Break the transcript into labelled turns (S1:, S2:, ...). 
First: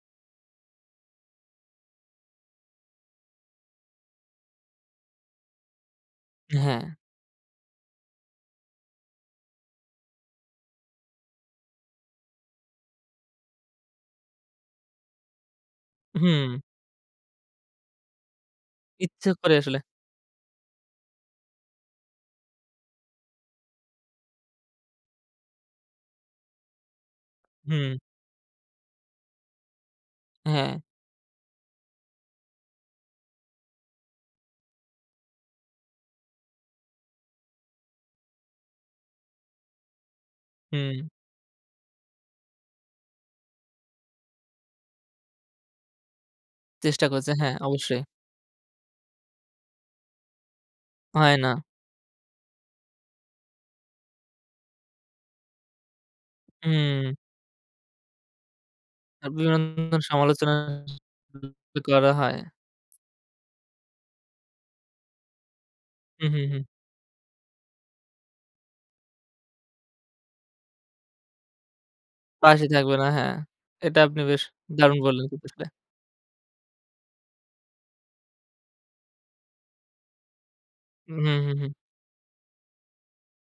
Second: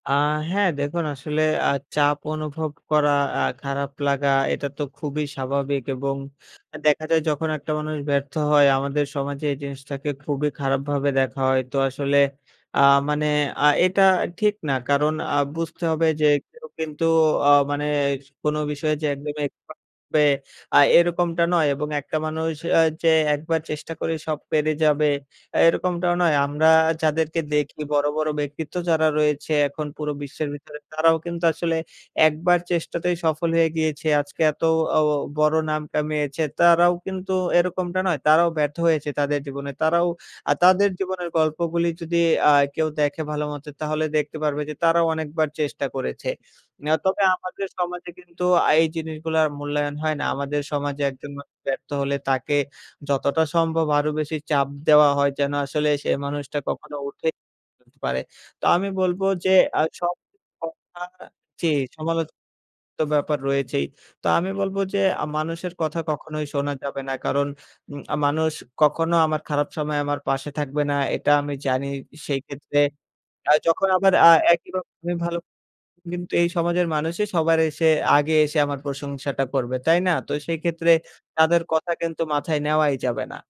S1: আহ হ্যাঁ, দেখুন আসলে অ্যা চাপ অনুভব করা অ্যা খারাপ লাগা এটা তো খুবই স্বাভাবিক এবং আ
S2: হ্যাঁ।
S1: দেখা যায় যখন একটা মানুষ ব্যর্থ হয় আমাদের সমাজে এই জিনিসটাকে খুবই খারাপভাবে দেখা হয়। তো আসলে অ্যা মানে অ্যা এটা ঠিক না কারণ অ্যা বুঝতে হবে যে,
S2: হুম।
S1: কেউ কিন্তু ও মানে কোনো বিষয়ে যে,
S2: ইচ্ছে
S1: একদম
S2: করে আসলে।
S1: এক্সপার্ট হবে আ এরকমটা নয় এবং একটা মানুষ আ যে, একবার চেষ্টা করে সব পেরে যাবে আ এরকমটাও নয়। আমরা যাদেরকে দেখি
S2: হুম।
S1: বড়, বড় ব্যক্তিত্ব যারা রয়েছে এখন পুরো বিশ্বের ভিতরে
S2: হ্যাঁ।
S1: তারাও কিন্তু আসলে ১ বার চেষ্টাতেই সফল হয়ে গিয়েছে। আজকে এত ও বড় নাম কামিয়েছে তারাও কিন্তু এরকমটা নয়। তারাও ব্যর্থ হয়েছে তাদের জীবনে। তারাও আ তাদের
S2: হুম।
S1: জীবনের গল্প গুলি যদি অ্যা কেউ দেখে ভালোমতো তাহলে দেখতে পারবে যে, তারাও অনেকবার চেষ্টা করেছে। এ
S2: চেষ্টা
S1: তবে
S2: করছে হ্যাঁ,
S1: আমাদের
S2: অবশ্যই।
S1: সমাজে কিন্তু আ এই জিনিসগুলার মূল্যায়ন হয় না। আমাদের সমাজে একজন
S2: হয় না।
S1: মানুষ ব্যর্থ হলে তাকে যতটা সম্ভব আরও বেশি চাপ দেওয়া হয় যেন আসলে সে মানুষটা কখনো
S2: হুম।
S1: উঠে [unintelligible] পারে। তো আমি বলবো যে,
S2: অভিমান,
S1: আ সব
S2: সমালোচনা
S1: [unintelligible] জী
S2: করা
S1: সমালোচ
S2: হয়।
S1: তো ব্যাপার রয়েছেই। তো আমি বলবো যে, আ মানুষের কথা
S2: হুম, হুম,
S1: কখনোই
S2: হুম।
S1: শোনা যাবে না। কারণ আ মানুষ কখনো আমার খারাপ সময়ে আমার পাশে থাকবে না। এটা আমি জানি
S2: পাশে
S1: সেক্ষেত্রে
S2: থাকবে না হ্যাঁ।
S1: আ যখন
S2: এটা
S1: আবার
S2: আপনি
S1: আ
S2: বেশ, দারুন
S1: একইভাবে
S2: বললেন।
S1: ভালো
S2: [unintelligible]
S1: কিন্তু এই সমাজের মানুষই সবার আগে এসে আমার প্রশংসাটা করবে। তাই না? তো সেই ক্ষেত্রে
S2: হুম, হুম, হু,
S1: তাদের
S2: হু।
S1: কথা কিন্তু মাথায় নেওয়াই যাবে না।